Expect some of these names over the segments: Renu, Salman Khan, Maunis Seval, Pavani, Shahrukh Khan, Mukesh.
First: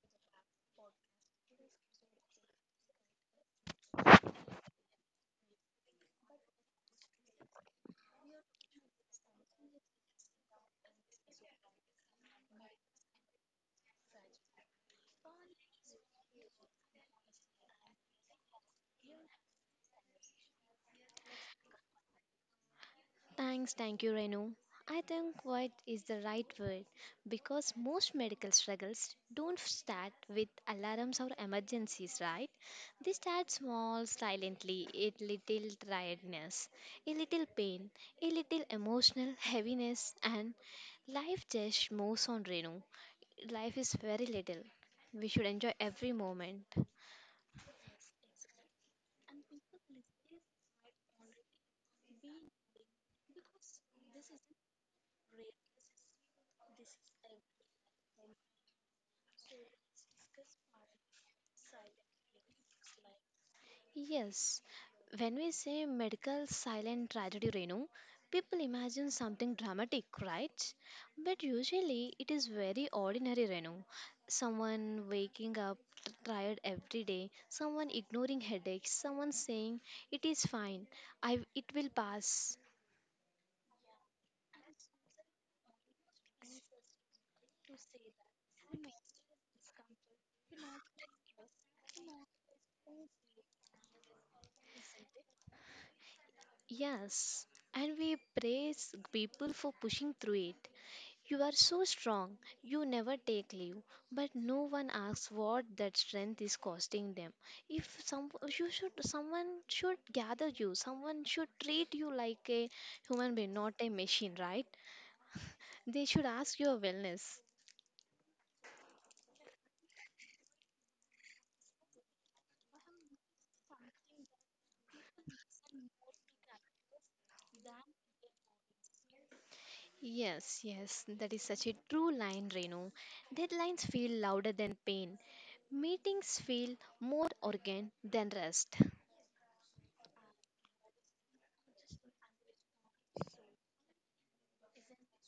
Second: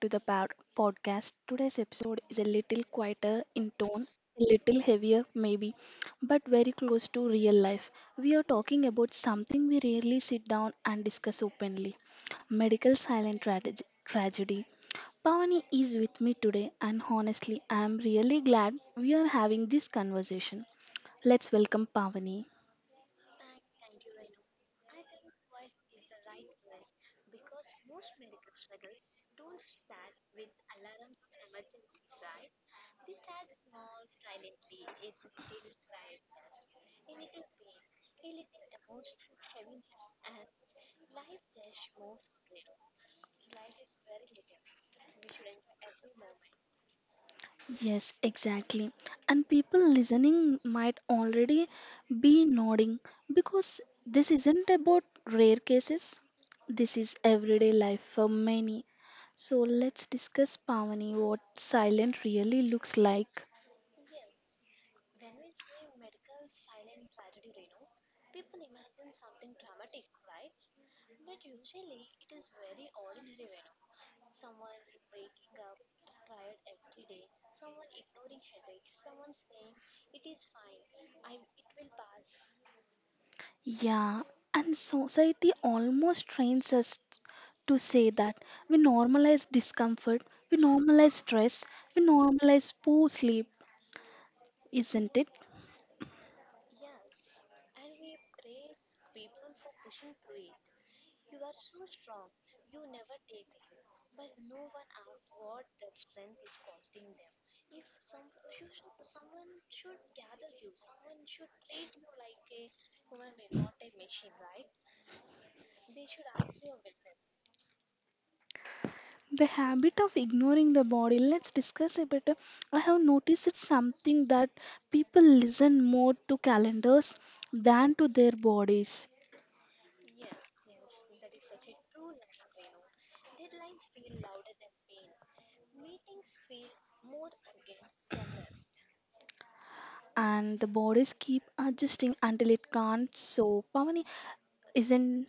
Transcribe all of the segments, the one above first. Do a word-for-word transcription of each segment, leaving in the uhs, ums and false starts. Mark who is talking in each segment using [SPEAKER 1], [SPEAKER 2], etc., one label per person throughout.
[SPEAKER 1] to the pod- podcast. Today's episode is a little quieter in tone, a little heavier maybe, but very close to real life. We are talking about something we rarely sit down and discuss openly medical silent trage- tragedy. Pavani is with me today, and honestly, I am really glad we are having this conversation. Let's welcome Pavani.
[SPEAKER 2] Thanks, thank you, Renu. I think what is the right word because most medical struggles don't start with alarms or emergencies, right? They start small, silently, a little tiredness, a little pain, a little emotional heaviness, and life just moves on, Renu. Life is very little. We should enjoy every moment.
[SPEAKER 1] Yes, exactly. And people listening might already be nodding because this isn't about rare cases. This is everyday life for many. So let's discuss Pavani what silent really looks like.
[SPEAKER 2] Yes, when we say medical silent tragedy, Renu, people imagine something dramatic, right? But usually it is very ordinary, Renu. Someone waking up t- tired every day, someone ignoring headaches, someone saying it is fine, I it will pass.
[SPEAKER 1] Yeah, and society almost trains us to say that we normalize discomfort, we normalize stress, we normalize poor sleep, isn't it?
[SPEAKER 2] Yes, and we praise people for pushing through it. You are so strong, you never take leave, but no one asks what that strength is costing them. If some you should someone should gather you, someone should treat you like a human being, not a machine, right? They should ask your wellness.
[SPEAKER 1] The habit of ignoring the body, let's discuss a bit. I have noticed it's something that people listen more to calendars than to their bodies.
[SPEAKER 2] Yes, yes, that is such a true line, Renu. Deadlines feel louder than pain. Meetings feel more organ than rest.
[SPEAKER 1] And the bodies keep adjusting until it can't, so Pavani, isn't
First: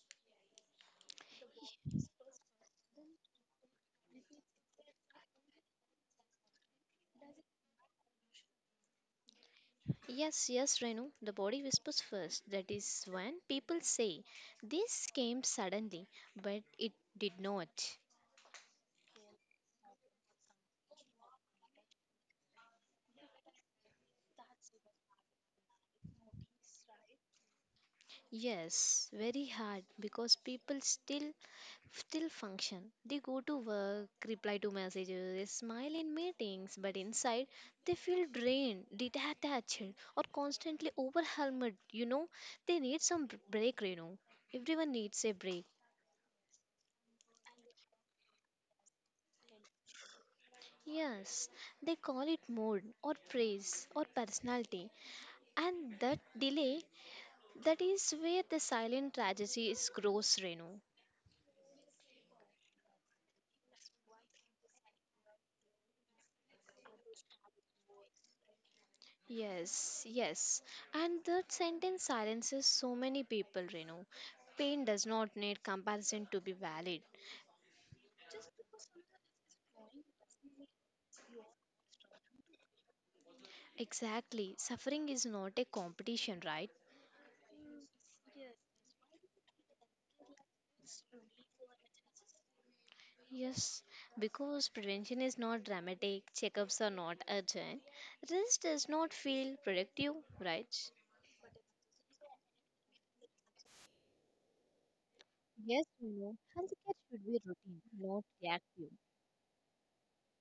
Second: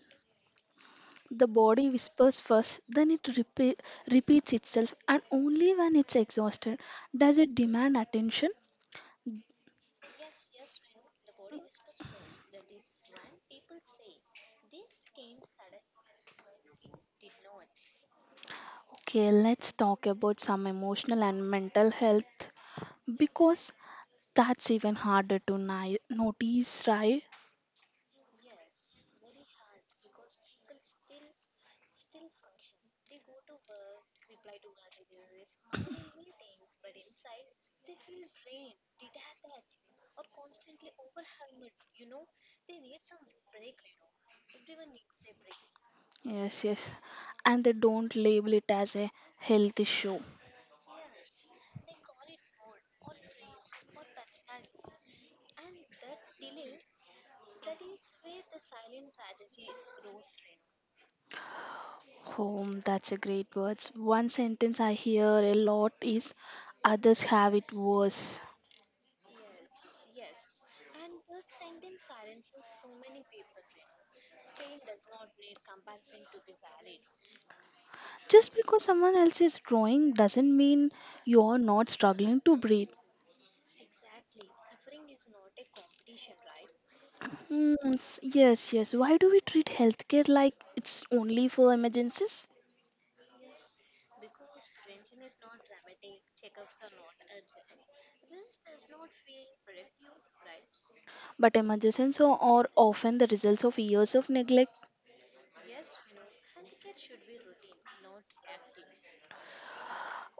[SPEAKER 1] the body whispers first, then it repeat, repeats itself, and only when it's exhausted does it demand attention.
[SPEAKER 2] Yes, yes, Renu, the body whispers first. That is when people say, this came suddenly, but it did not.
[SPEAKER 1] Okay, let's talk about some emotional and mental health, because that's even harder to ni- notice, right?
[SPEAKER 2] Yes, very hard because people still still function. They go to work, reply to messages, they smile in meetings, but inside they feel drained, detached, or constantly overwhelmed. You know, they need some b- break, Renu. Everyone needs a break.
[SPEAKER 1] Yes, yes. And they don't label it as a health issue.
[SPEAKER 2] Yes, they call it mood or praise or personality. And that delay, that is where the silent tragedy is gross, Renu.
[SPEAKER 1] Home, that's a great words. One sentence I hear a lot is others have it worse.
[SPEAKER 2] Yes, yes. And that sentence silences so many people, Renu. Pain does not need comparison to be valid.
[SPEAKER 1] Just because someone else is growing doesn't mean you're not struggling to breathe.
[SPEAKER 2] Exactly. Suffering is not a competition, right?
[SPEAKER 1] Mm, s- yes, yes. Why do we treat healthcare like it's only for emergencies?
[SPEAKER 2] Yes, because prevention is not dramatic, checkups are not urgent, rest does not feel productive, right?
[SPEAKER 1] But emergencies are are often the results of years of neglect.
[SPEAKER 2] Yes, you know, healthcare should be routine, not reactive.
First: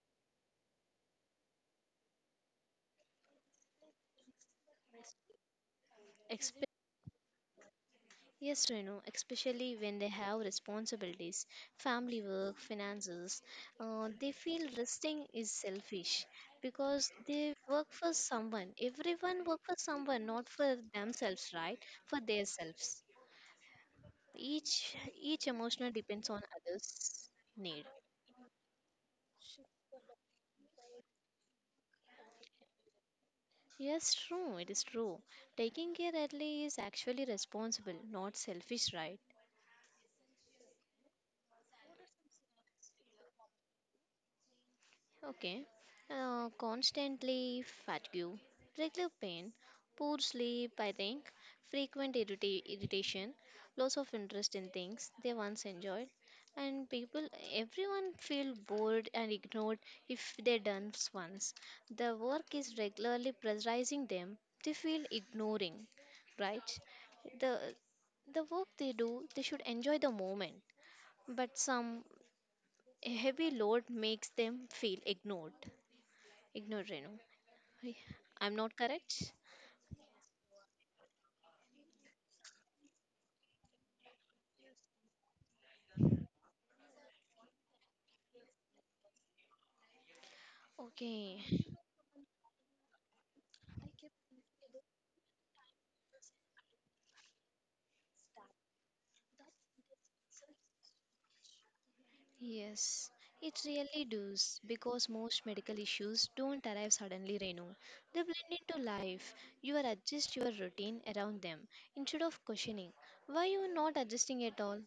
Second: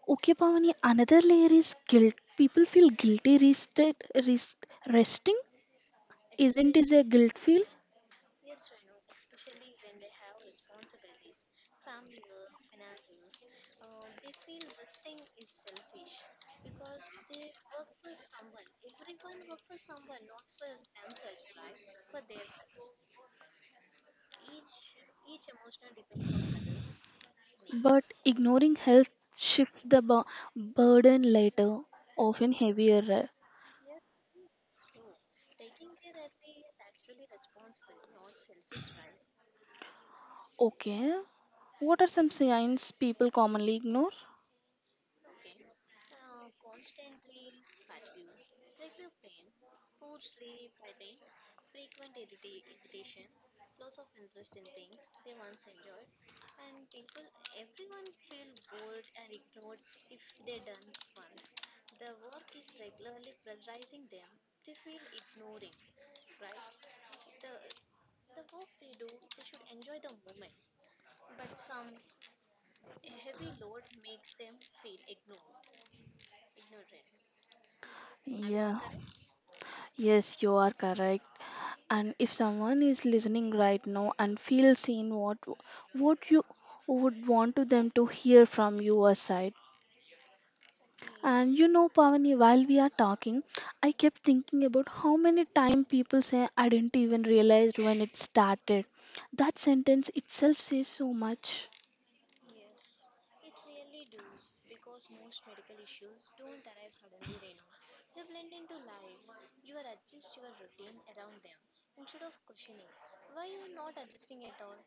[SPEAKER 1] Okay, Pavani, another layer is guilt. People feel guilty rested, rest, resting.
[SPEAKER 2] Expe-
[SPEAKER 1] Isn't it a guilt feel?
[SPEAKER 2] yes, Renu, especially when they have responsibilities, family work, finances, uh, they feel resting is selfish because they work for someone. Everyone work for someone, not for themselves, right? For themselves. Each each emotional depends on others' need.
[SPEAKER 1] But ignoring health shifts the bu- burden later, often heavier.
[SPEAKER 2] Yes, true. It is true. Taking care early is actually responsible, not selfish, right?
[SPEAKER 1] Okay, what are some signs people commonly ignore?
[SPEAKER 2] Okay. Uh, constantly fatigue, regular pain, poor sleep, I think, frequent irrita- irritation, loss of interest in things they once enjoyed, and people, everyone feel bored and ignored if they done once. The work is regularly pressurizing them. They feel ignoring, right? The the work they do, they should enjoy the moment, but some heavy load makes them feel ignored. Ignore Renu. Hey, I'm not
[SPEAKER 1] Yeah,
[SPEAKER 2] correct?
[SPEAKER 1] yes, you are correct. And if someone is listening right now and feels seen, what would you would want to them to hear from your side?
[SPEAKER 2] Okay,
[SPEAKER 1] And you know, Pavani, while we are talking, I kept thinking about how many time people say I didn't even realize when it started. That sentence itself says so much.
[SPEAKER 2] yes. It really does because most medical issues don't arrive suddenly, Renu. They blend into life. You are adjust your routine around them instead of questioning why you are not adjusting at all.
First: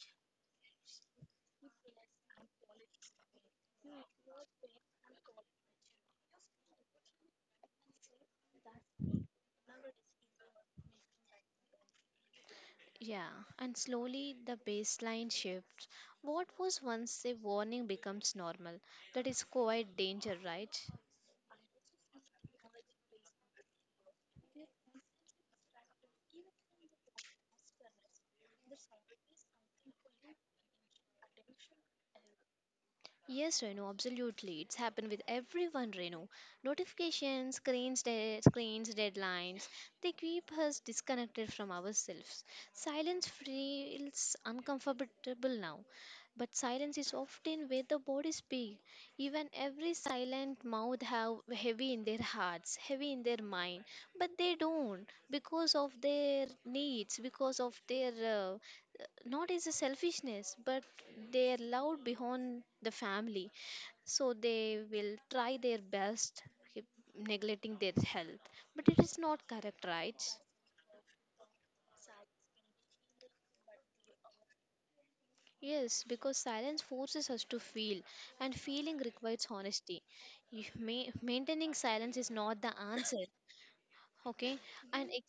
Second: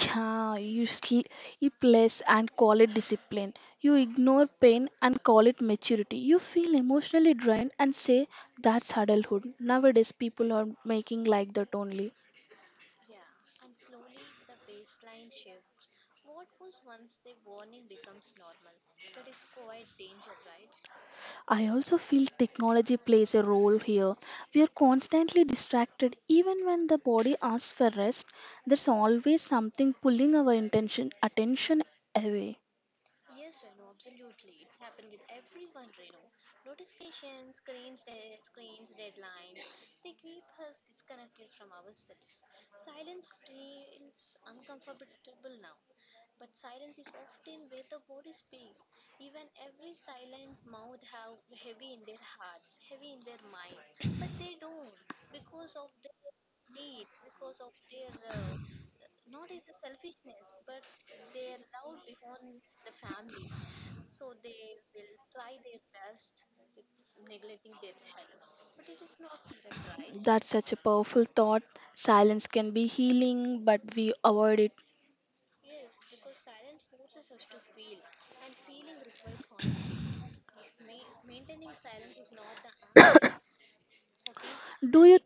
[SPEAKER 1] Yeah, you sl- you place and call it discipline. You ignore pain and call it maturity. You feel emotionally drained and say that's adulthood. Nowadays, people are making like that only.
[SPEAKER 2] Yeah, and slowly the baseline shifts. What was once a warning becomes normal. That is quite danger, right?
[SPEAKER 1] I also feel technology plays a role here. We are constantly distracted, even when the body asks for rest. There's always something pulling our intention attention away.
[SPEAKER 2] Yes, Renu, absolutely. It's happened with everyone, Renu. Notifications, screens, de- screens, deadlines, they keep us disconnected from ourselves. Silence feels uncomfortable now, but silence is often where the body speaks. Even every silent mouth have heavy in their hearts, heavy in their mind, but they don't because of their needs, because of their uh, not as a selfishness, but they are loud beyond the family, so they will try their best keep neglecting their health, but it is not correct, right?
[SPEAKER 1] That's such a powerful thought. Silence can be healing, but we avoid it.
[SPEAKER 2] Yes, because silence forces us to feel and feeling requires honesty. You may, maintaining silence is not the answer. Okay,
[SPEAKER 1] Do
[SPEAKER 2] and
[SPEAKER 1] you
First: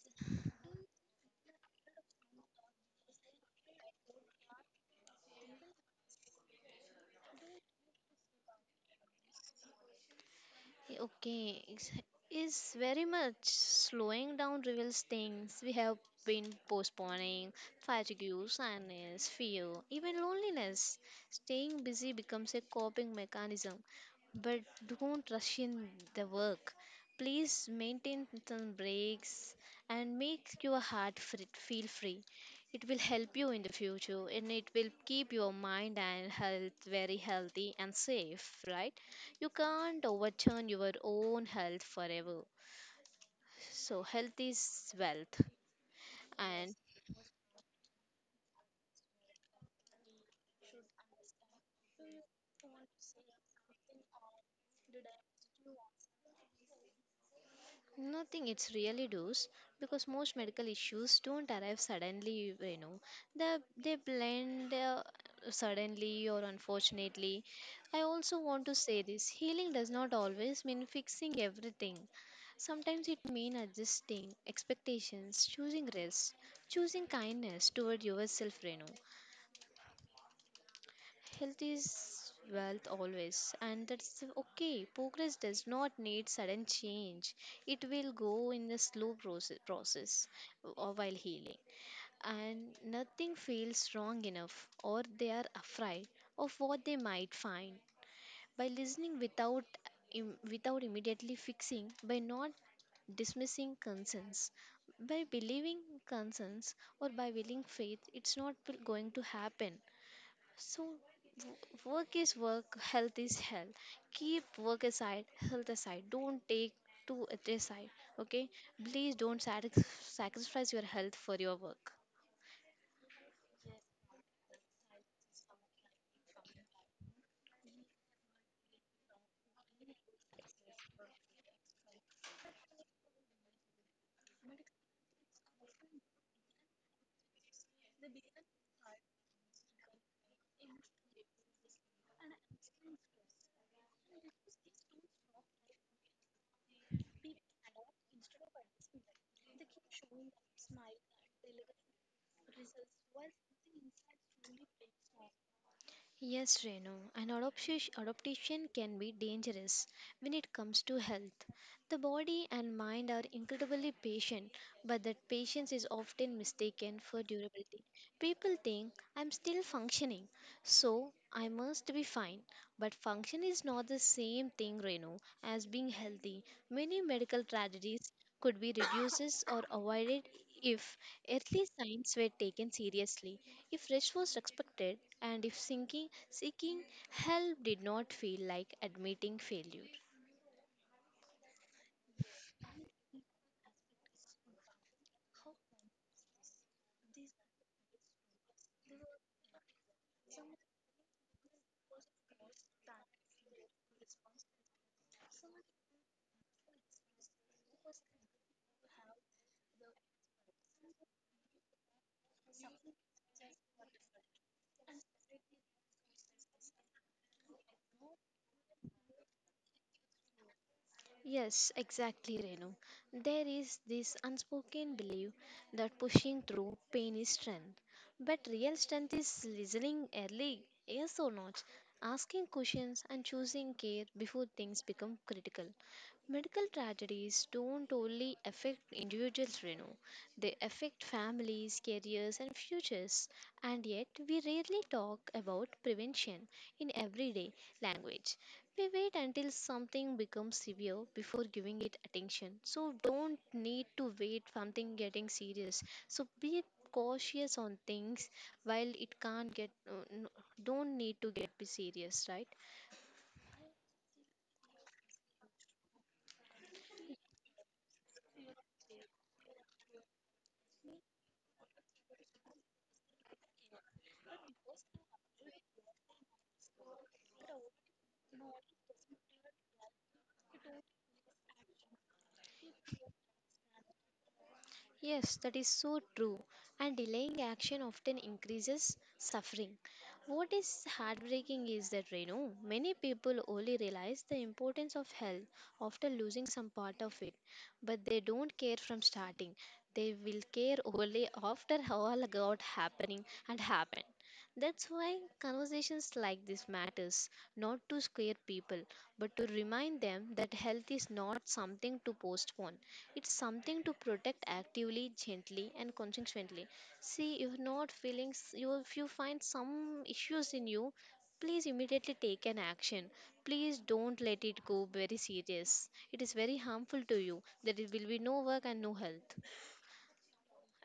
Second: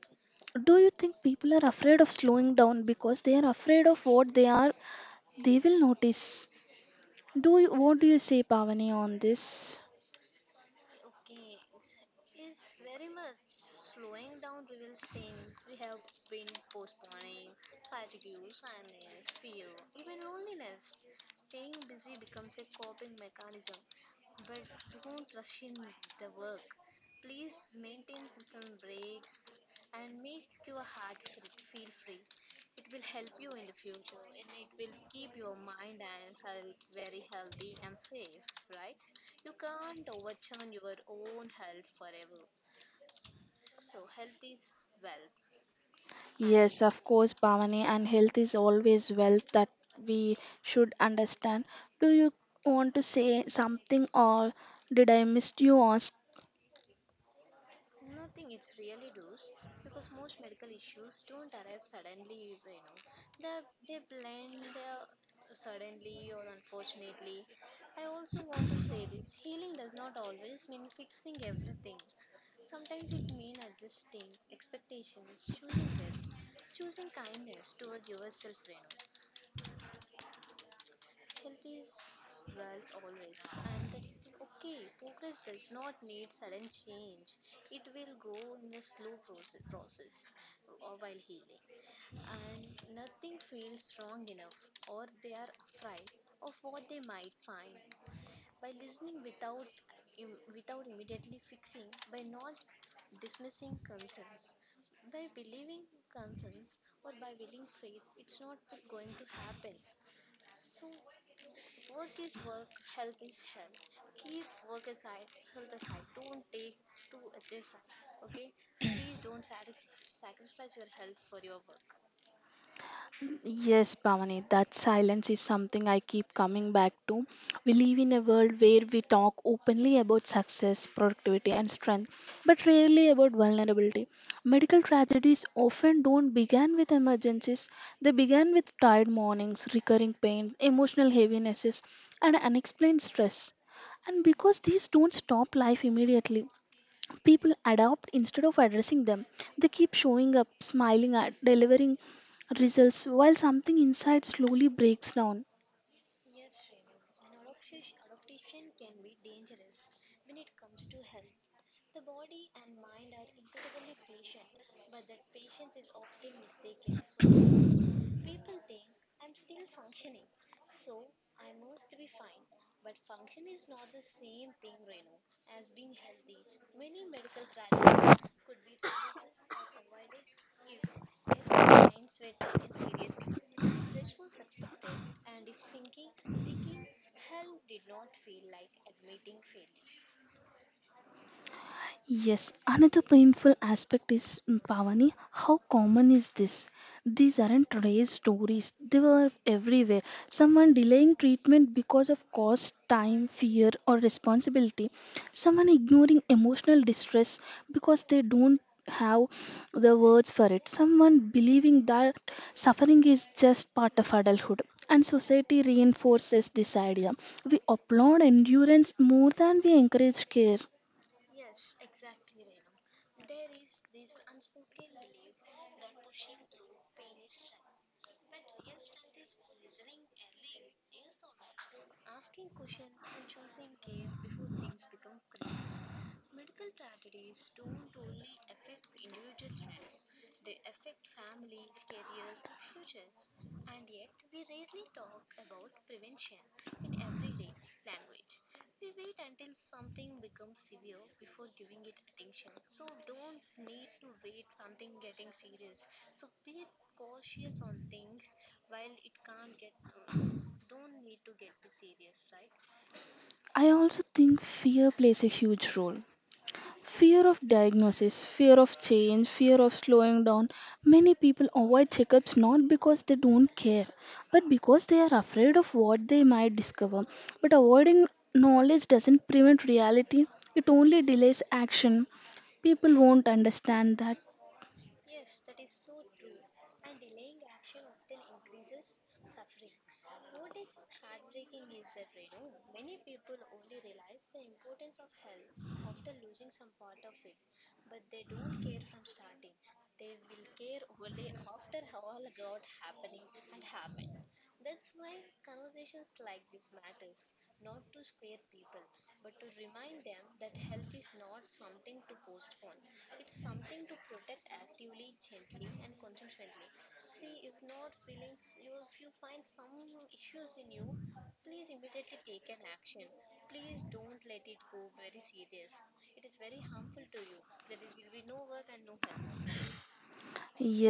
[SPEAKER 1] do you think people are afraid of slowing down because they are afraid of what they are they will notice. Do you, what do you say Pavani on this?
[SPEAKER 2] okay, it's it's very much slowing down reveals things we have been postponing: fatigue, sadness, fear, even loneliness. Staying busy becomes a coping mechanism, but don't rush in the work. Please maintain some breaks and make your heart free, feel free. It will help you in the future and it will keep your mind and health very healthy and safe, right? You can't overturn your own health forever. So, health is wealth, and
[SPEAKER 1] Yes, of course, Bhavani, and health is always wealth that we should understand. Do you want to say something, or did I miss you on?
[SPEAKER 2] nothing, it's really does because most medical issues don't arrive suddenly, you know, they, they blend uh, suddenly or unfortunately. I also want to say this healing does not always mean fixing everything. Sometimes it means adjusting expectations, choosing rest, choosing kindness toward yourself, Renu. Health is wealth always, and that's okay. Progress does not need sudden change. It will go in a slow proce- process uh, while healing, and nothing feels wrong enough, or they are afraid of what they might find. By listening without im- without immediately fixing, by not dismissing concerns, by believing concerns, or by willing faith, it's not p- going to happen. So work is work, health is health. Keep work aside, health aside. Don't take two at a side. Okay? Please don't sac- sacrifice your health for your work.
[SPEAKER 1] Yes, Bhavani, that silence is something I keep coming back to. We live in a world where we talk openly about success, productivity, and strength, but rarely about vulnerability. Medical tragedies often don't begin with emergencies, they begin with tired mornings, recurring pain, emotional heavinesses, and unexplained stress. And because these don't stop life immediately, people adapt instead of addressing them. They keep showing up, smiling at, delivering results, while something inside slowly breaks down.
[SPEAKER 2] Yes, Renu, an adoption, adaptation can be dangerous when it comes to health. The body and mind are incredibly patient. But that patience is often mistaken for durability. People think I'm still functioning, so I must be fine. But function is not the same thing, Renu, as being healthy. Many medical tragedies could be reduced or avoided if early signs were taken seriously, if rest was respected, and if sinking, seeking help did not feel like admitting failure.
[SPEAKER 1] Yes, another painful aspect is mm, Pavani. How common is this? These aren't raised stories, they were everywhere. Someone delaying treatment because of cost, time, fear, or responsibility. Someone ignoring emotional distress because they don't have the words for it. Someone believing that suffering is just part of adulthood. And society reinforces this idea. We applaud endurance more than we encourage care.
[SPEAKER 2] Yes, exactly, Renu. There is this unspoken belief that pushing through pain is strength. But real strength is listening early, yes or not, asking questions and choosing care before things become critical. Medical tragedies don't only affect individuals, Renu. They affect families, careers, and futures. And yet, we rarely talk about prevention in everyday language. We wait until something becomes severe before giving it attention. So don't need to wait something getting serious. So be cautious on things while it can't get uh, n- don't need to get be serious, right?
[SPEAKER 1] I also think fear plays a huge role. Fear of diagnosis, fear of change, fear of slowing down. Many people avoid checkups not because they don't care, but because they are afraid of what they might discover. But avoiding knowledge doesn't prevent reality, it only delays action. People won't understand that.
[SPEAKER 2] Yes, that is so true. And delaying action often increases suffering. What is heartbreaking is that, Renu, many people only realize the importance of health after losing some part of it, but they don't care from starting. They will care only after all got happening and happened. That's why conversations like this matters, not to scare people, but to remind them that health is not something to postpone. It's something to protect actively, gently, and consistently. See, if not feeling, s- you if you find some issues in you, please immediately take an action. Please don't let it go very serious. It is very harmful to you. There will be no work and no health.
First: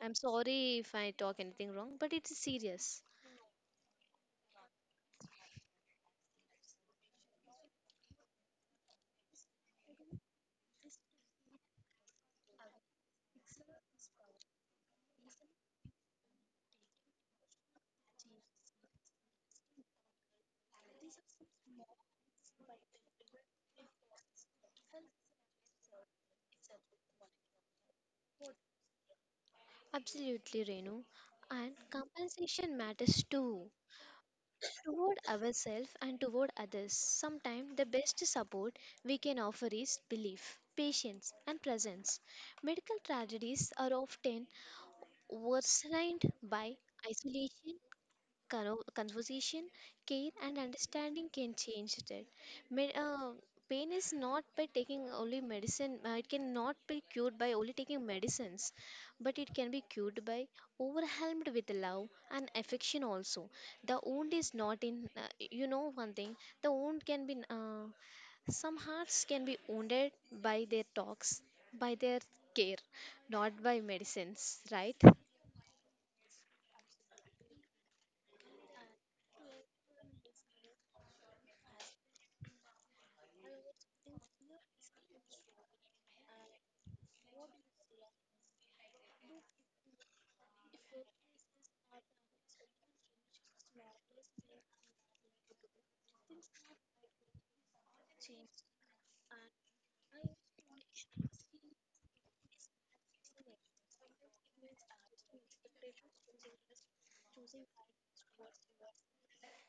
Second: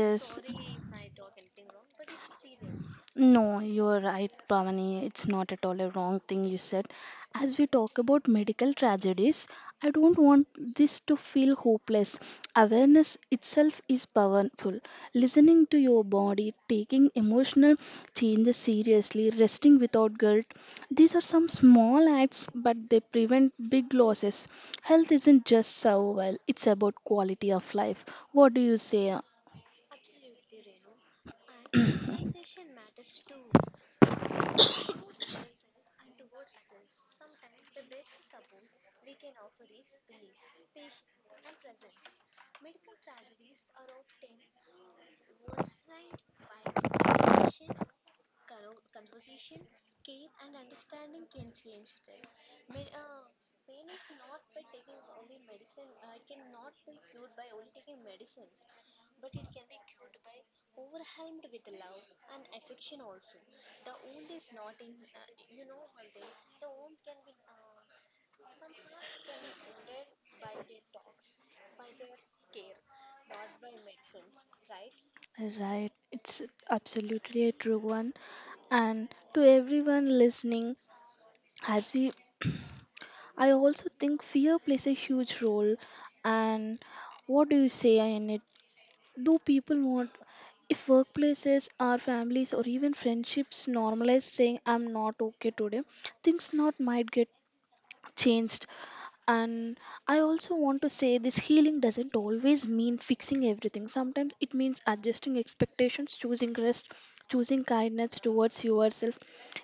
[SPEAKER 2] I'm sorry if I talk anything wrong, but it is serious.
[SPEAKER 1] No, you're right, Pavani. It's not at all a wrong thing you said. As we talk about medical tragedies, I don't want this to feel hopeless. Awareness itself is powerful. Listening to your body, taking emotional changes seriously, resting without guilt. These are some small acts, but they prevent big losses. Health isn't just survival, it's about quality of life. What do you say?
[SPEAKER 2] Absolutely, Renu. And compensation matters too. Ourselves and toward others. Sometimes the best support we can offer is belief, patience, and presence. Medical tragedies are often worsened by isolation. Caro- conversation, care, and understanding can change that. Me- uh, Pain is not by taking only medicine. Uh, it cannot be cured by only taking medicines, but it can be cured by overwhelmed with love and affection also. The wound is not in, uh, you know, one thing, the wound can be. Uh, some hearts can be wounded by their talks, by their care, not by medicines, right?
[SPEAKER 1] Right, it's absolutely a true one. And to everyone listening, as we, I also think fear plays a huge role. And what do you say in it? Do people want, if workplaces our families or even friendships normalize saying, I'm not okay today, things not might get changed. And I also want to say this healing doesn't always mean fixing everything, sometimes it means adjusting expectations, choosing rest, choosing kindness towards yourself.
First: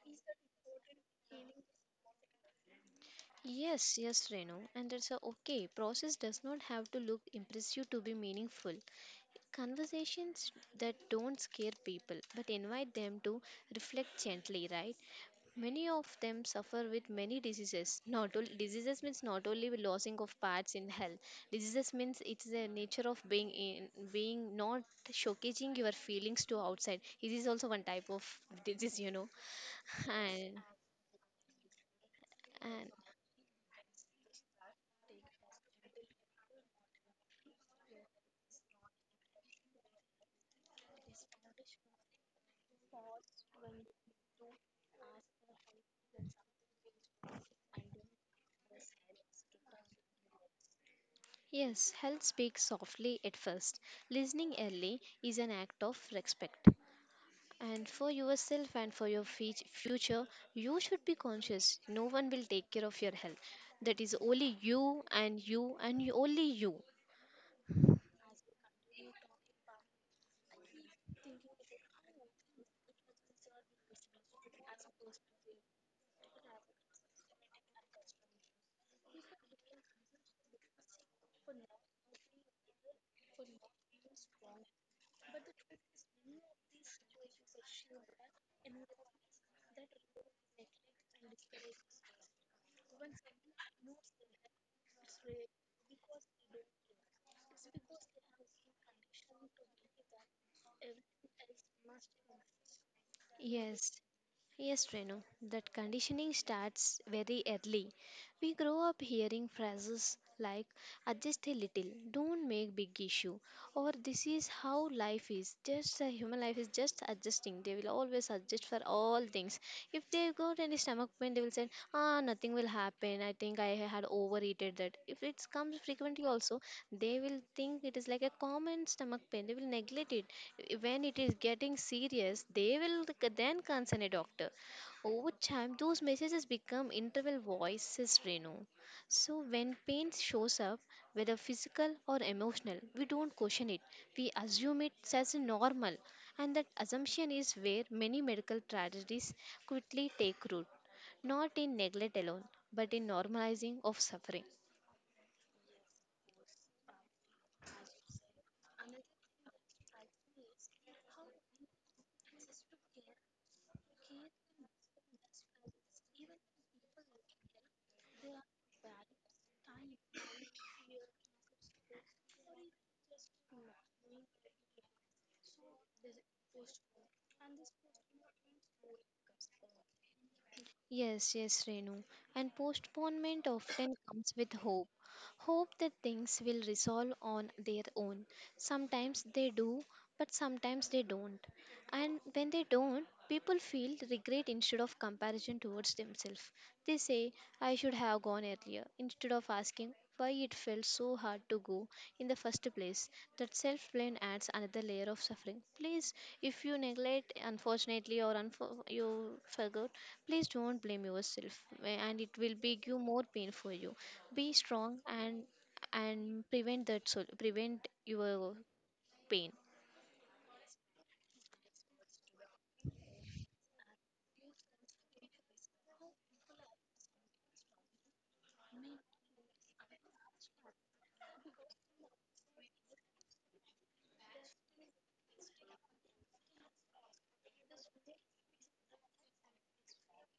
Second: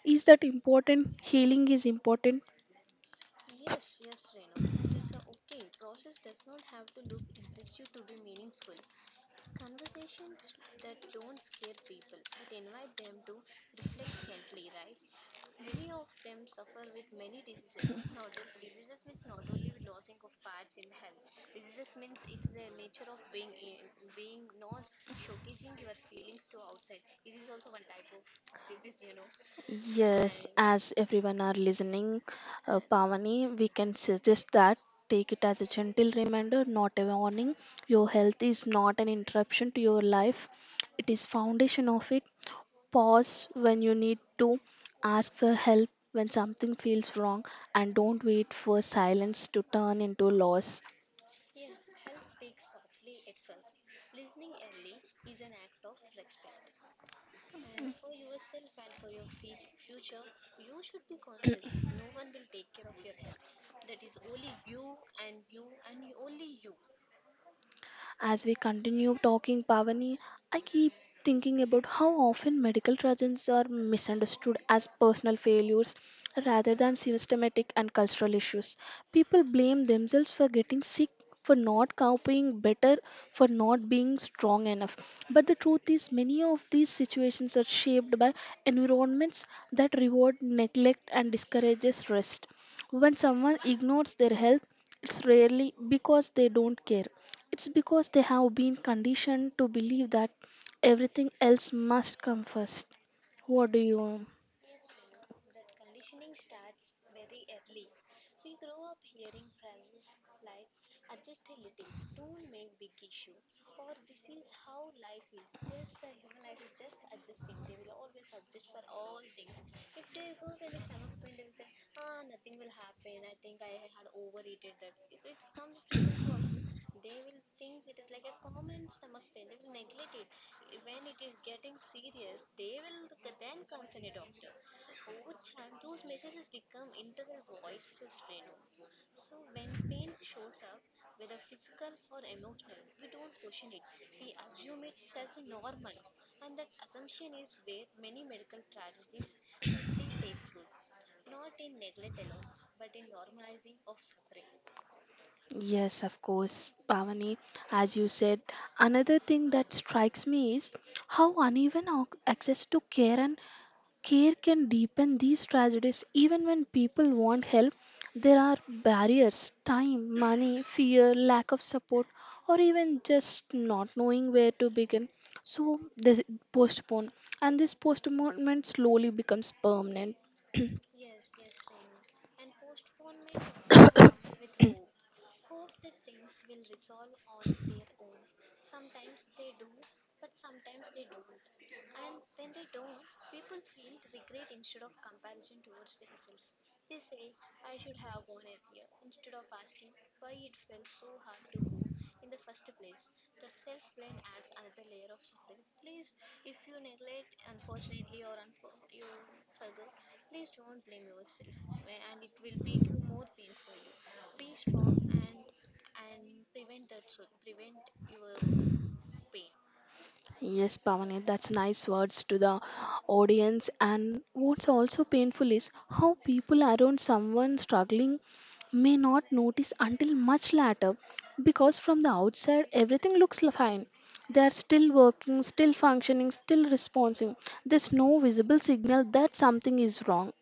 [SPEAKER 1] Is that important? Healing is important.
[SPEAKER 2] Yes, yes, Renu, and it's a okay. Process does not have to look impressive to be meaningful. Conversations that don't scare people but invite them to reflect gently, right? Many of them suffer with many diseases. Not only diseases means not only with losing of parts in health. Diseases means it's the nature of being in being not showcasing your feelings to outside. It is also one type of disease, you know.
[SPEAKER 1] Yes,
[SPEAKER 2] And
[SPEAKER 1] as everyone are listening, uh,
[SPEAKER 2] and
[SPEAKER 1] Pavani, we can suggest that take it as a gentle reminder, not a warning. Your health is not an interruption to your life; it is foundation of it. Pause when you need to, ask for help when something feels wrong, and don't wait for silence to turn into loss.
[SPEAKER 2] yes, health speaks softly at first. Listening early is an act of respect. And for yourself and for your fe- future, you should be conscious. No one will take care of your health. That is only you and you and you- only you.
[SPEAKER 1] As we continue talking, Pavani, I keep thinking about how often medical tragedies are misunderstood as personal failures rather than systematic and cultural issues. People blame themselves for getting sick, for not coping better, for not being strong enough. But the truth is, many of these situations are shaped by environments that reward neglect and discourages rest. When someone ignores their health, it's rarely because they don't care. It's because they have been conditioned to believe that everything else must come first. What do you? um,
[SPEAKER 2] Yes, Renu, that conditioning starts very early. We grow up hearing phrases like adjust a little, don't make big issue, or this is how life is. Just a human life is just adjusting. They will always adjust for all things. If they got any stomach pain, they will say, ah, nothing will happen. I think I had overeated that. If it comes frequently also, they will think it is like a common stomach pain. They will neglect it. When it is getting serious, they will c- then concern a doctor. Over time those messages become internal voices, reno so when pain shows up, whether physical or emotional, we don't question it. We assume it as normal, and that assumption is where many medical tragedies quickly take root, not in neglect alone, but in normalizing of suffering.
[SPEAKER 1] Yes, of course, Pavani. As you said, another thing that strikes me is how uneven ac- access to care and care can deepen these tragedies even when people want help. There are barriers time, money, fear, lack of support, or even just not knowing where to begin. So they postpone, and this postponement slowly becomes permanent.
[SPEAKER 2] Yes, yes, Renu. And postponement often comes with hope. Hope that things will resolve on their own. Sometimes they do, but sometimes they don't. And when they don't, people feel regret instead of comparison towards themselves. They say, I should have gone earlier, instead of asking why it felt so hard to go in the first place. That self blame adds another layer of suffering. Please, if you neglect, unfortunately, or unfor- you forgot, please don't blame yourself, eh, and it will make you more pain for you. Be strong and and prevent that, so prevent your pain.
[SPEAKER 1] Yes, Pavani, that's nice words to the audience. And what's also painful is how people around someone struggling may not notice until much later because from the outside everything looks l- fine. They are still working, still functioning, still responding. There's no visible signal that something is wrong.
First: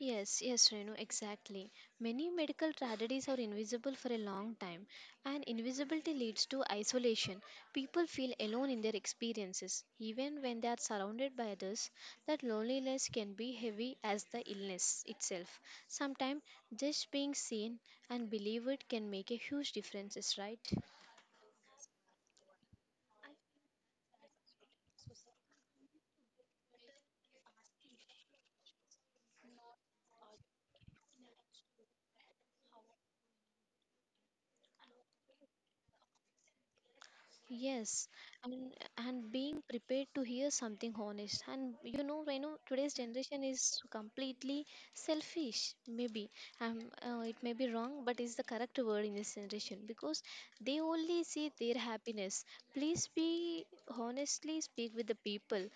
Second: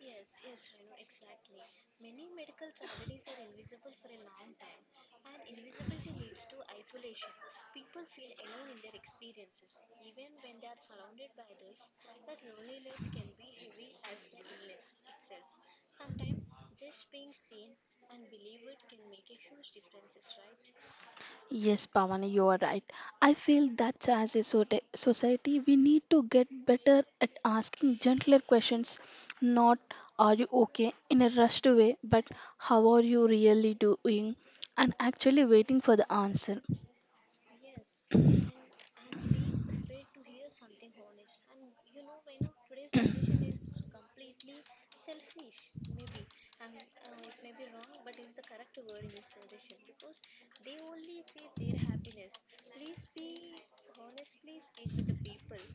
[SPEAKER 2] Yes, yes, Renu, exactly. Many medical tragedies are invisible for a long time, and invisibility leads to isolation. People feel alone in their experiences, even when they are surrounded by others. That loneliness can be heavy as the illness itself. Sometimes just being seen and believed can make a huge difference, right?
[SPEAKER 1] Yes, Pavani, you are right. I feel that as a sote- society, we need to get better at asking gentler questions, not are you okay in a rushed way, but how are you really doing, and actually waiting for the answer.
[SPEAKER 2] Yes, and and being prepared to hear something honest. And you know, I know today's generation is completely selfish. Maybe um, uh, it may be wrong, but it's the correct word in this generation because they only see their happiness. Please be honestly speak with the people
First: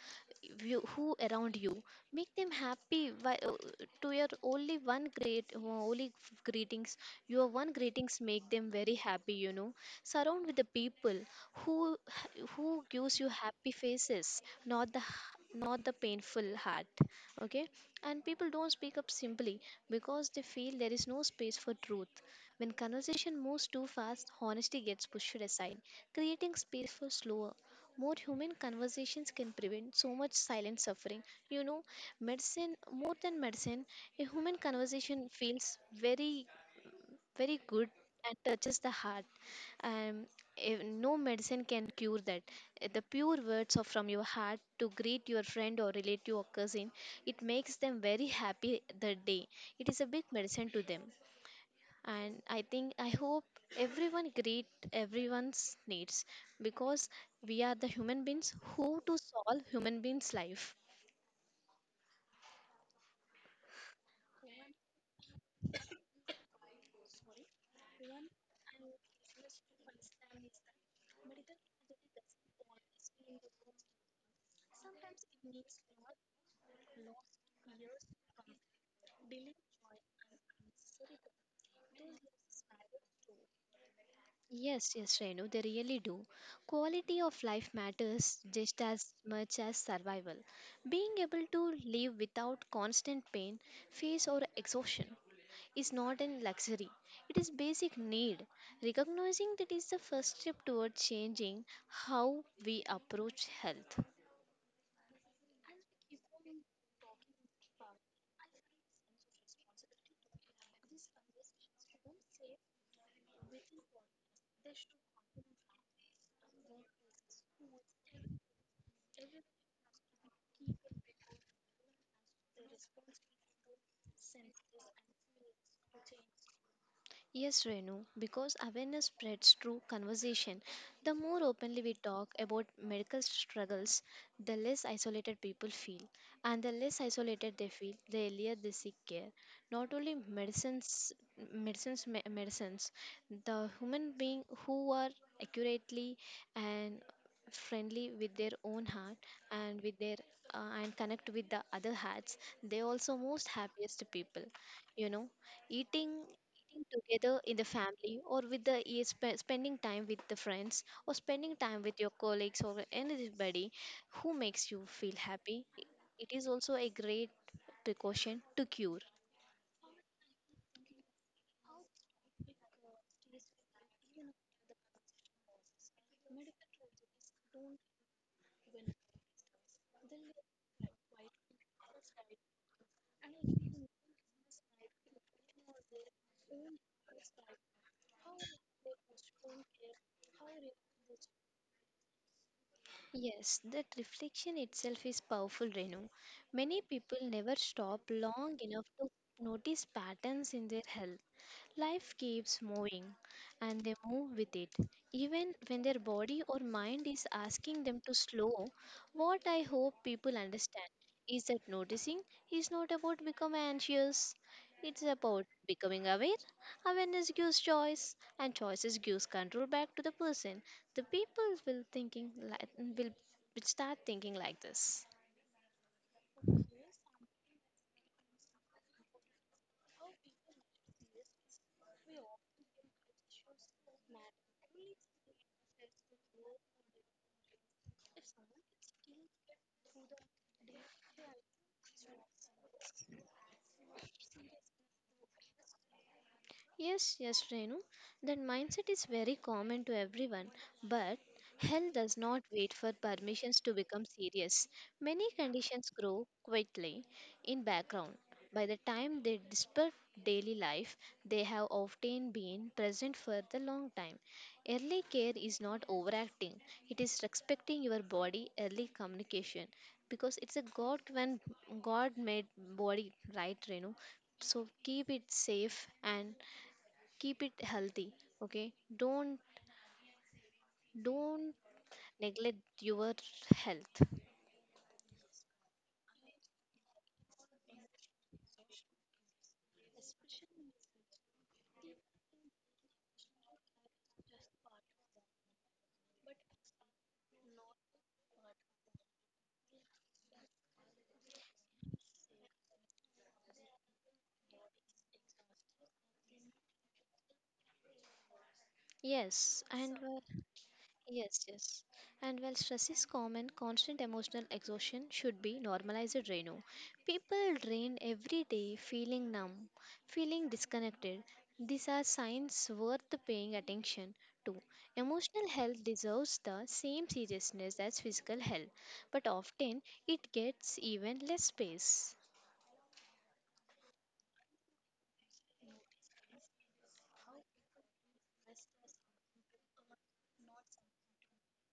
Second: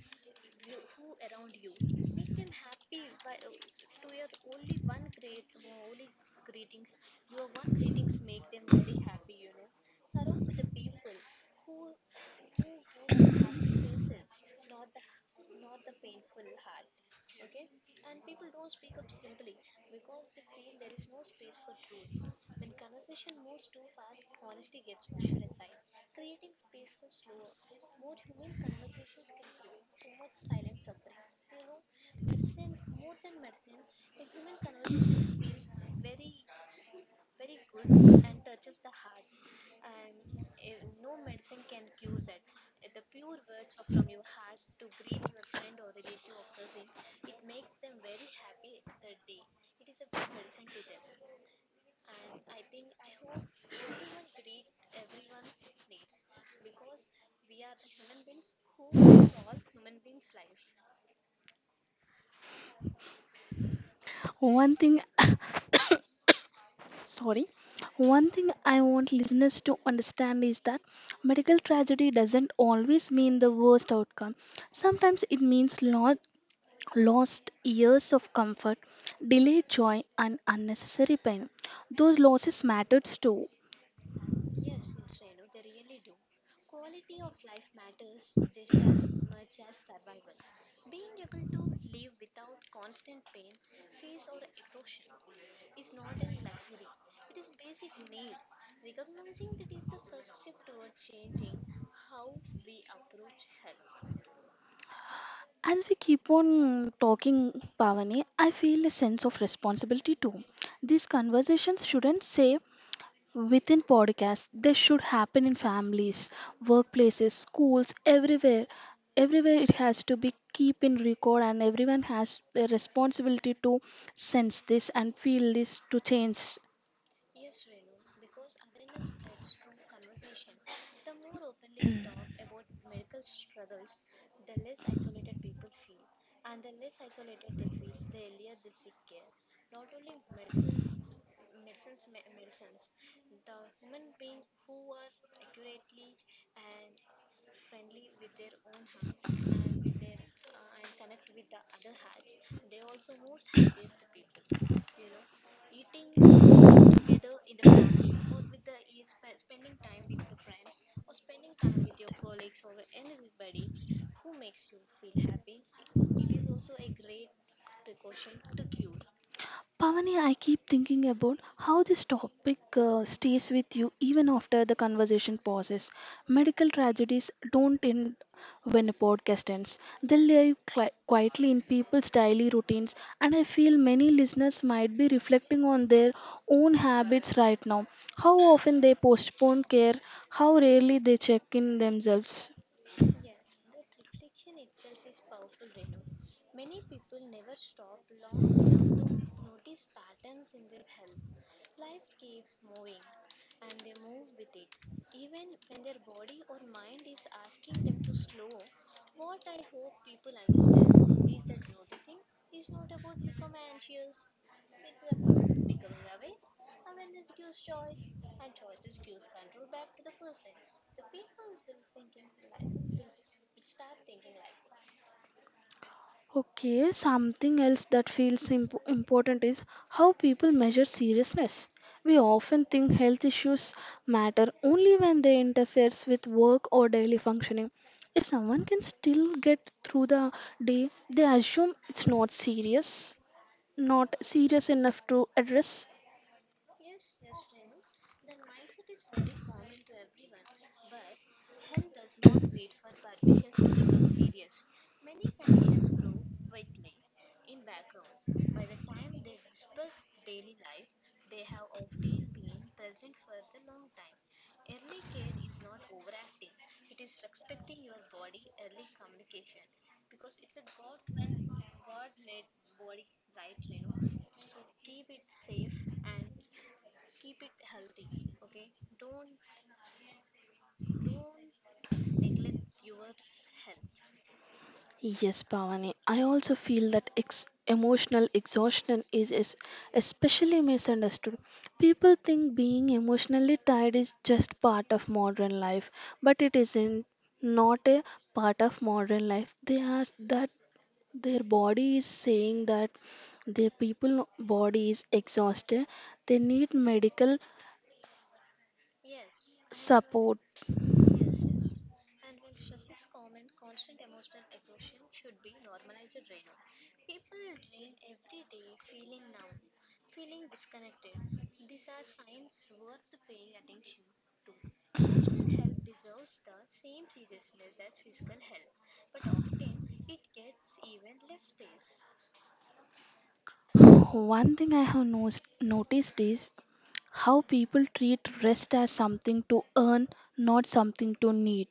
[SPEAKER 2] you, who around you, make them happy by, uh, to your only one great uh, only greetings, your one greetings make them very happy, you know, surround with the people who who gives you happy faces, not the not the painful heart. Okay, and people don't speak up simply because they feel there is no space for truth. When conversation moves too fast, honesty gets pushed aside. Creating space for slower, more human conversations can prevent so much silent suffering. You know, medicine, more than medicine, a human conversation feels very, very good and touches the heart. Um, eh, no medicine can cure that. Eh, The pure words of from your heart to greet your friend or relative or cousin, it makes them very happy the day. It is a big medicine to them, and I think I hope everyone greet everyone's needs, because we are the human beings who to solve human beings life.
[SPEAKER 1] One thing, sorry, one thing I want listeners to understand is that medical tragedy doesn't always mean the worst outcome. Sometimes it means loss, lost years of comfort, delayed joy, and unnecessary pain. Those losses mattered too.
[SPEAKER 2] Yes, yes, Renu, they really do. Quality of life matters just as much as survival. Being able to live without constant pain, fears, or exhaustion is not a luxury, it is basic need. Recognizing that is the first step toward changing how we approach health.
[SPEAKER 1] As we keep on talking, Pavani, I feel a sense of responsibility too. These conversations shouldn't say within podcasts, they should happen in families, workplaces, schools, everywhere. Everywhere it has to be keep in record, and everyone has the responsibility to sense this and feel this to change.
[SPEAKER 2] Yes, Renu, because awareness spreads through conversation. The more openly we talk about medical struggles, the less isolated people feel. And the less isolated they feel, the earlier they seek care. Not only medicines, medicines, me- medicines, the human being who are accurately and friendly with their own heart and with their uh, and connect with the other hearts, they also most happiest people, you know, eating eating together in the family or with the eh, spe- spending time with the friends or spending time with your colleagues or anybody who makes you feel happy, it is also a great precaution to cure.
[SPEAKER 1] Pavani, I keep thinking about how this topic uh, stays with you even after the conversation pauses. Medical tragedies don't end when a podcast ends, they live cli- quietly in people's daily routines, and I feel many listeners might be reflecting on their own habits right now. How often they postpone care, how rarely they check in themselves.
[SPEAKER 2] Yes, that reflection itself is powerful, Renu. Many people never stop long enough to notice patterns in their health. Life keeps moving and they move with it. Even when their body or mind is asking them to slow, what I hope people understand is that noticing is not about becoming anxious, it's about becoming aware. Awareness gives choice, and choices gives control back to the person, the people will thinking like will, will start thinking like this.
[SPEAKER 1] Okay, something else that feels imp- important is how people measure seriousness. We often think health issues matter only when they interferes with work or daily functioning. If someone can still get through the day, they assume it's not serious, not serious enough to address.
[SPEAKER 2] Yes, yes, Renu. That mindset is very common to everyone, but health does not wait for permissions to become serious. Many conditions grow quietly in background. By the time they disturb daily life, they have often been present for the long time. Early care is not overacting; it is respecting your body. Early communication, because it's a God, when God made body, right, Renu? So keep it safe and keep it healthy. Okay, don't don't neglect your health.
[SPEAKER 1] Yes, Bhavani. I also feel that ex- emotional exhaustion is, is especially misunderstood. People think being emotionally tired is just part of modern life, but it isn't not a part of modern life. They are that their body is saying that their people body is exhausted. They need medical
[SPEAKER 2] Yes, and while,
[SPEAKER 1] support.
[SPEAKER 2] yes, yes, and while stress is common, constant emotional exhaustion should be normalized, Renu. People drain every day, feeling numb, feeling disconnected, these are signs worth paying attention to. Emotional health deserves the same seriousness as physical health, but often it gets even less space.
[SPEAKER 1] One thing I have no- noticed is how people treat rest as something to earn, not something to need.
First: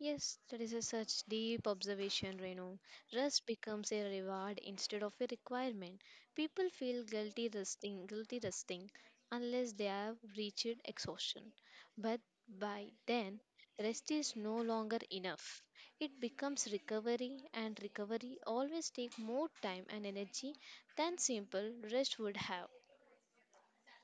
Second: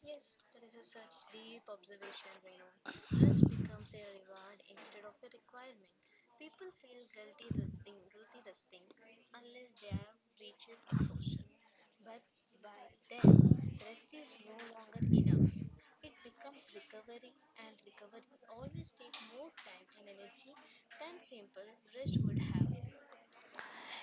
[SPEAKER 2] Yes, that is a such deep observation, Renu. Rest becomes a reward instead of a requirement. People feel guilty resting, guilty resting, unless they have reached exhaustion. But by then, rest is no longer enough. It becomes recovery, and recovery always takes more time and energy than simple rest would have.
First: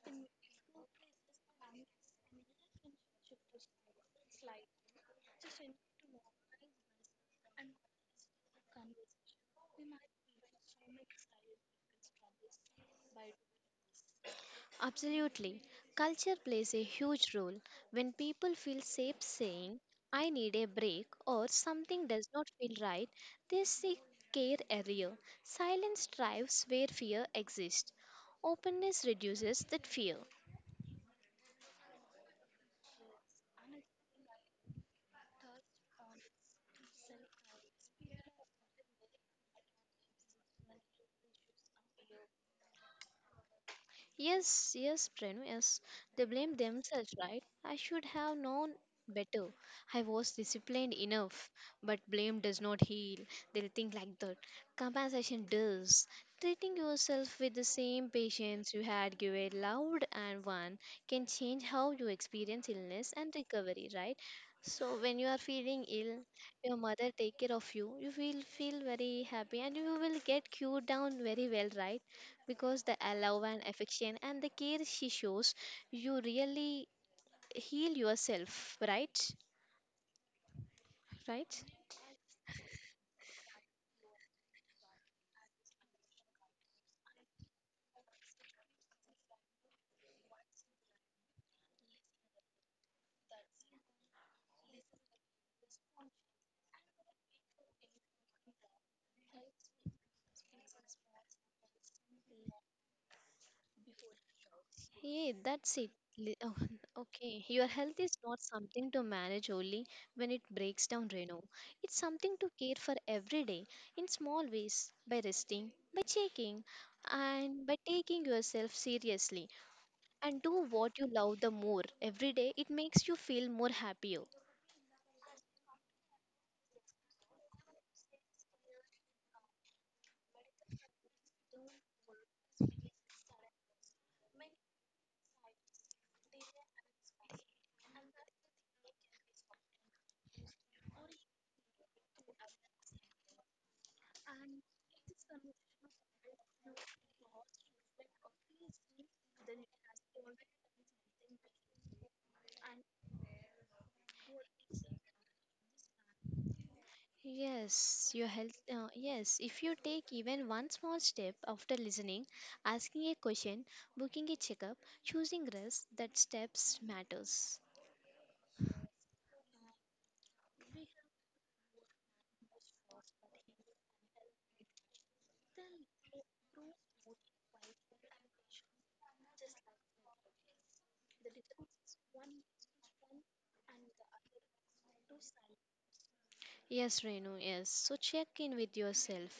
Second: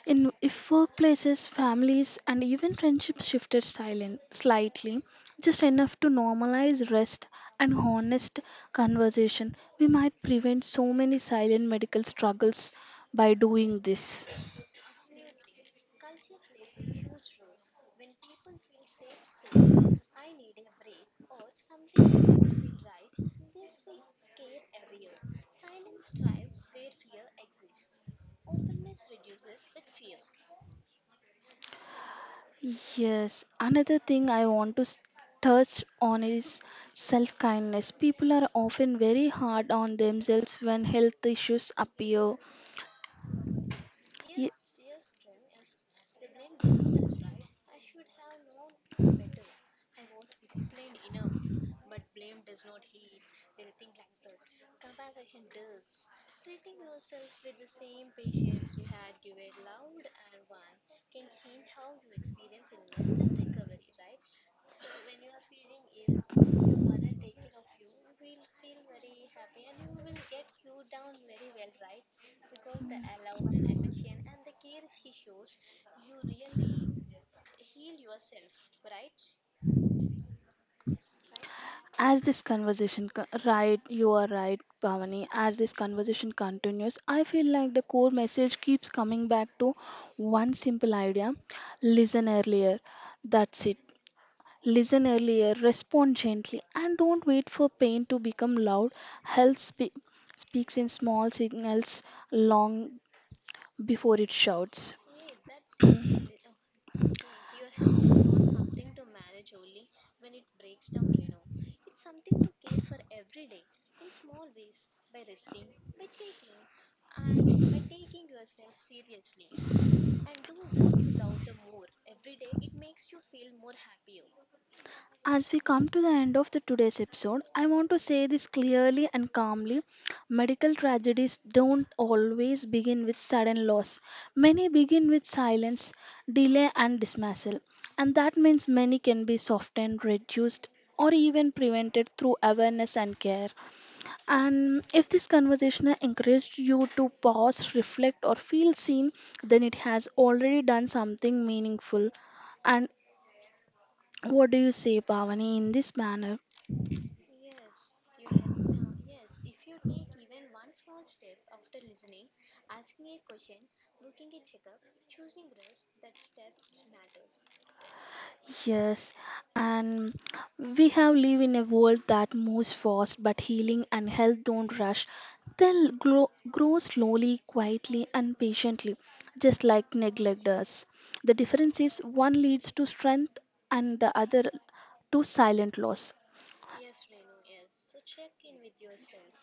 [SPEAKER 1] In if workplaces, families, and even friendships shifted silent slightly, just enough to normalize rest and honest conversation, we might prevent so many silent medical struggles by doing this.
[SPEAKER 2] Absolutely. Culture plays a huge role. When people feel safe saying, I need a break or something does not feel right, they seek care earlier. Silence thrives where fear exists. Openness reduces that fear.
[SPEAKER 1] Yes, another thing I want to s- touch on is self kindness. People are often very hard on themselves when health issues appear, Ye-
[SPEAKER 2] Yes, yes, Prenu, yes. They blame themselves, right? I should have known better. I was disciplined enough, but blame does not heal. They'll think like that. Compensation does. Treating yourself with the same patience you had given loved and one can change how you experience illness and recovery, right? So when you are feeling ill, your mother take care of you. You will feel very happy and you will get cured down very well, right? Because the love and affection and the care she shows, you really heal yourself, right? Right?
[SPEAKER 1] as this conversation, co- right, you are right, Bhavani. As this conversation continues, I feel like the core message keeps coming back to one simple idea listen earlier. That's it. Listen earlier, respond gently, and don't wait for pain to become loud. Health spe- speaks in small signals long before it shouts.
[SPEAKER 2] Yeah, that's it. Li- oh, Okay, your health is not something to manage only when it breaks down, Reno. It's something to care for every day in small ways, by resting, by checking, and by taking yourself seriously. And do what you love the more every day, it makes you feel more happier.
[SPEAKER 1] As we come to the end of the today's episode, I want to say this clearly and calmly. Medical tragedies don't always begin with sudden loss. Many begin with silence, delay and dismissal. And that means many can be softened, reduced or even prevented through awareness and care. And if this conversation encouraged you to pause, reflect or feel seen, then it has already done something meaningful. And what do you say, Pavani, in this manner?
[SPEAKER 2] Yes, your health, uh, yes, if you take even one small step after listening, asking a question, booking a checkup, choosing rest, that steps matters.
[SPEAKER 1] Yes, and we have live in a world that moves fast, but healing and health don't rush. They'll grow, grow slowly, quietly, and patiently, just like neglect does. The difference is one leads to strength and the other to silent loss.
[SPEAKER 2] Yes, Renu, yes, so check in with yourself,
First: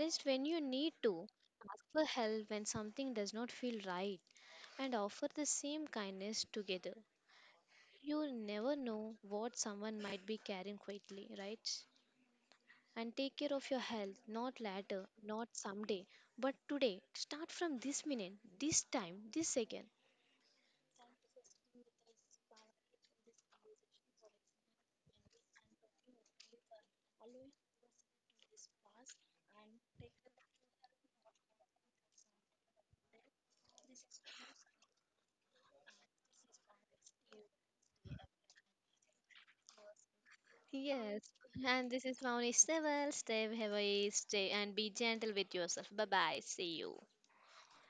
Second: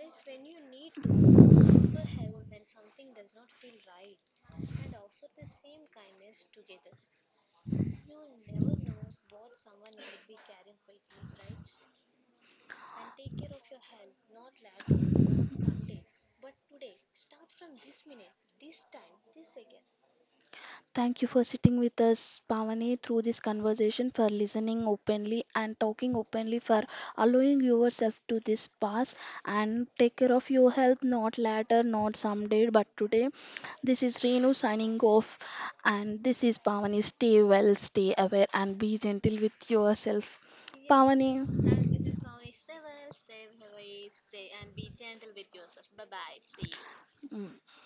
[SPEAKER 2] rest when you need to, ask for help when something does not feel right, and offer the same kindness together. You never know what someone might be carrying quietly, right? And take care of your health, not later, not someday, but today. Start from this minute, this time, this second.
[SPEAKER 1] Thank you for sitting with us, Pavani, through this conversation, for listening openly and talking openly, for allowing yourself to this pass and take care of your health, not later, not someday, but today. This is Renu signing off, and this is Pavani. Stay well, stay aware, and be gentle with yourself.
[SPEAKER 2] Yes,
[SPEAKER 1] Pavani.
[SPEAKER 2] and this is Maunis Seval. Stay heavy, stay and be gentle with yourself. Bye bye. See you.
[SPEAKER 1] Mm.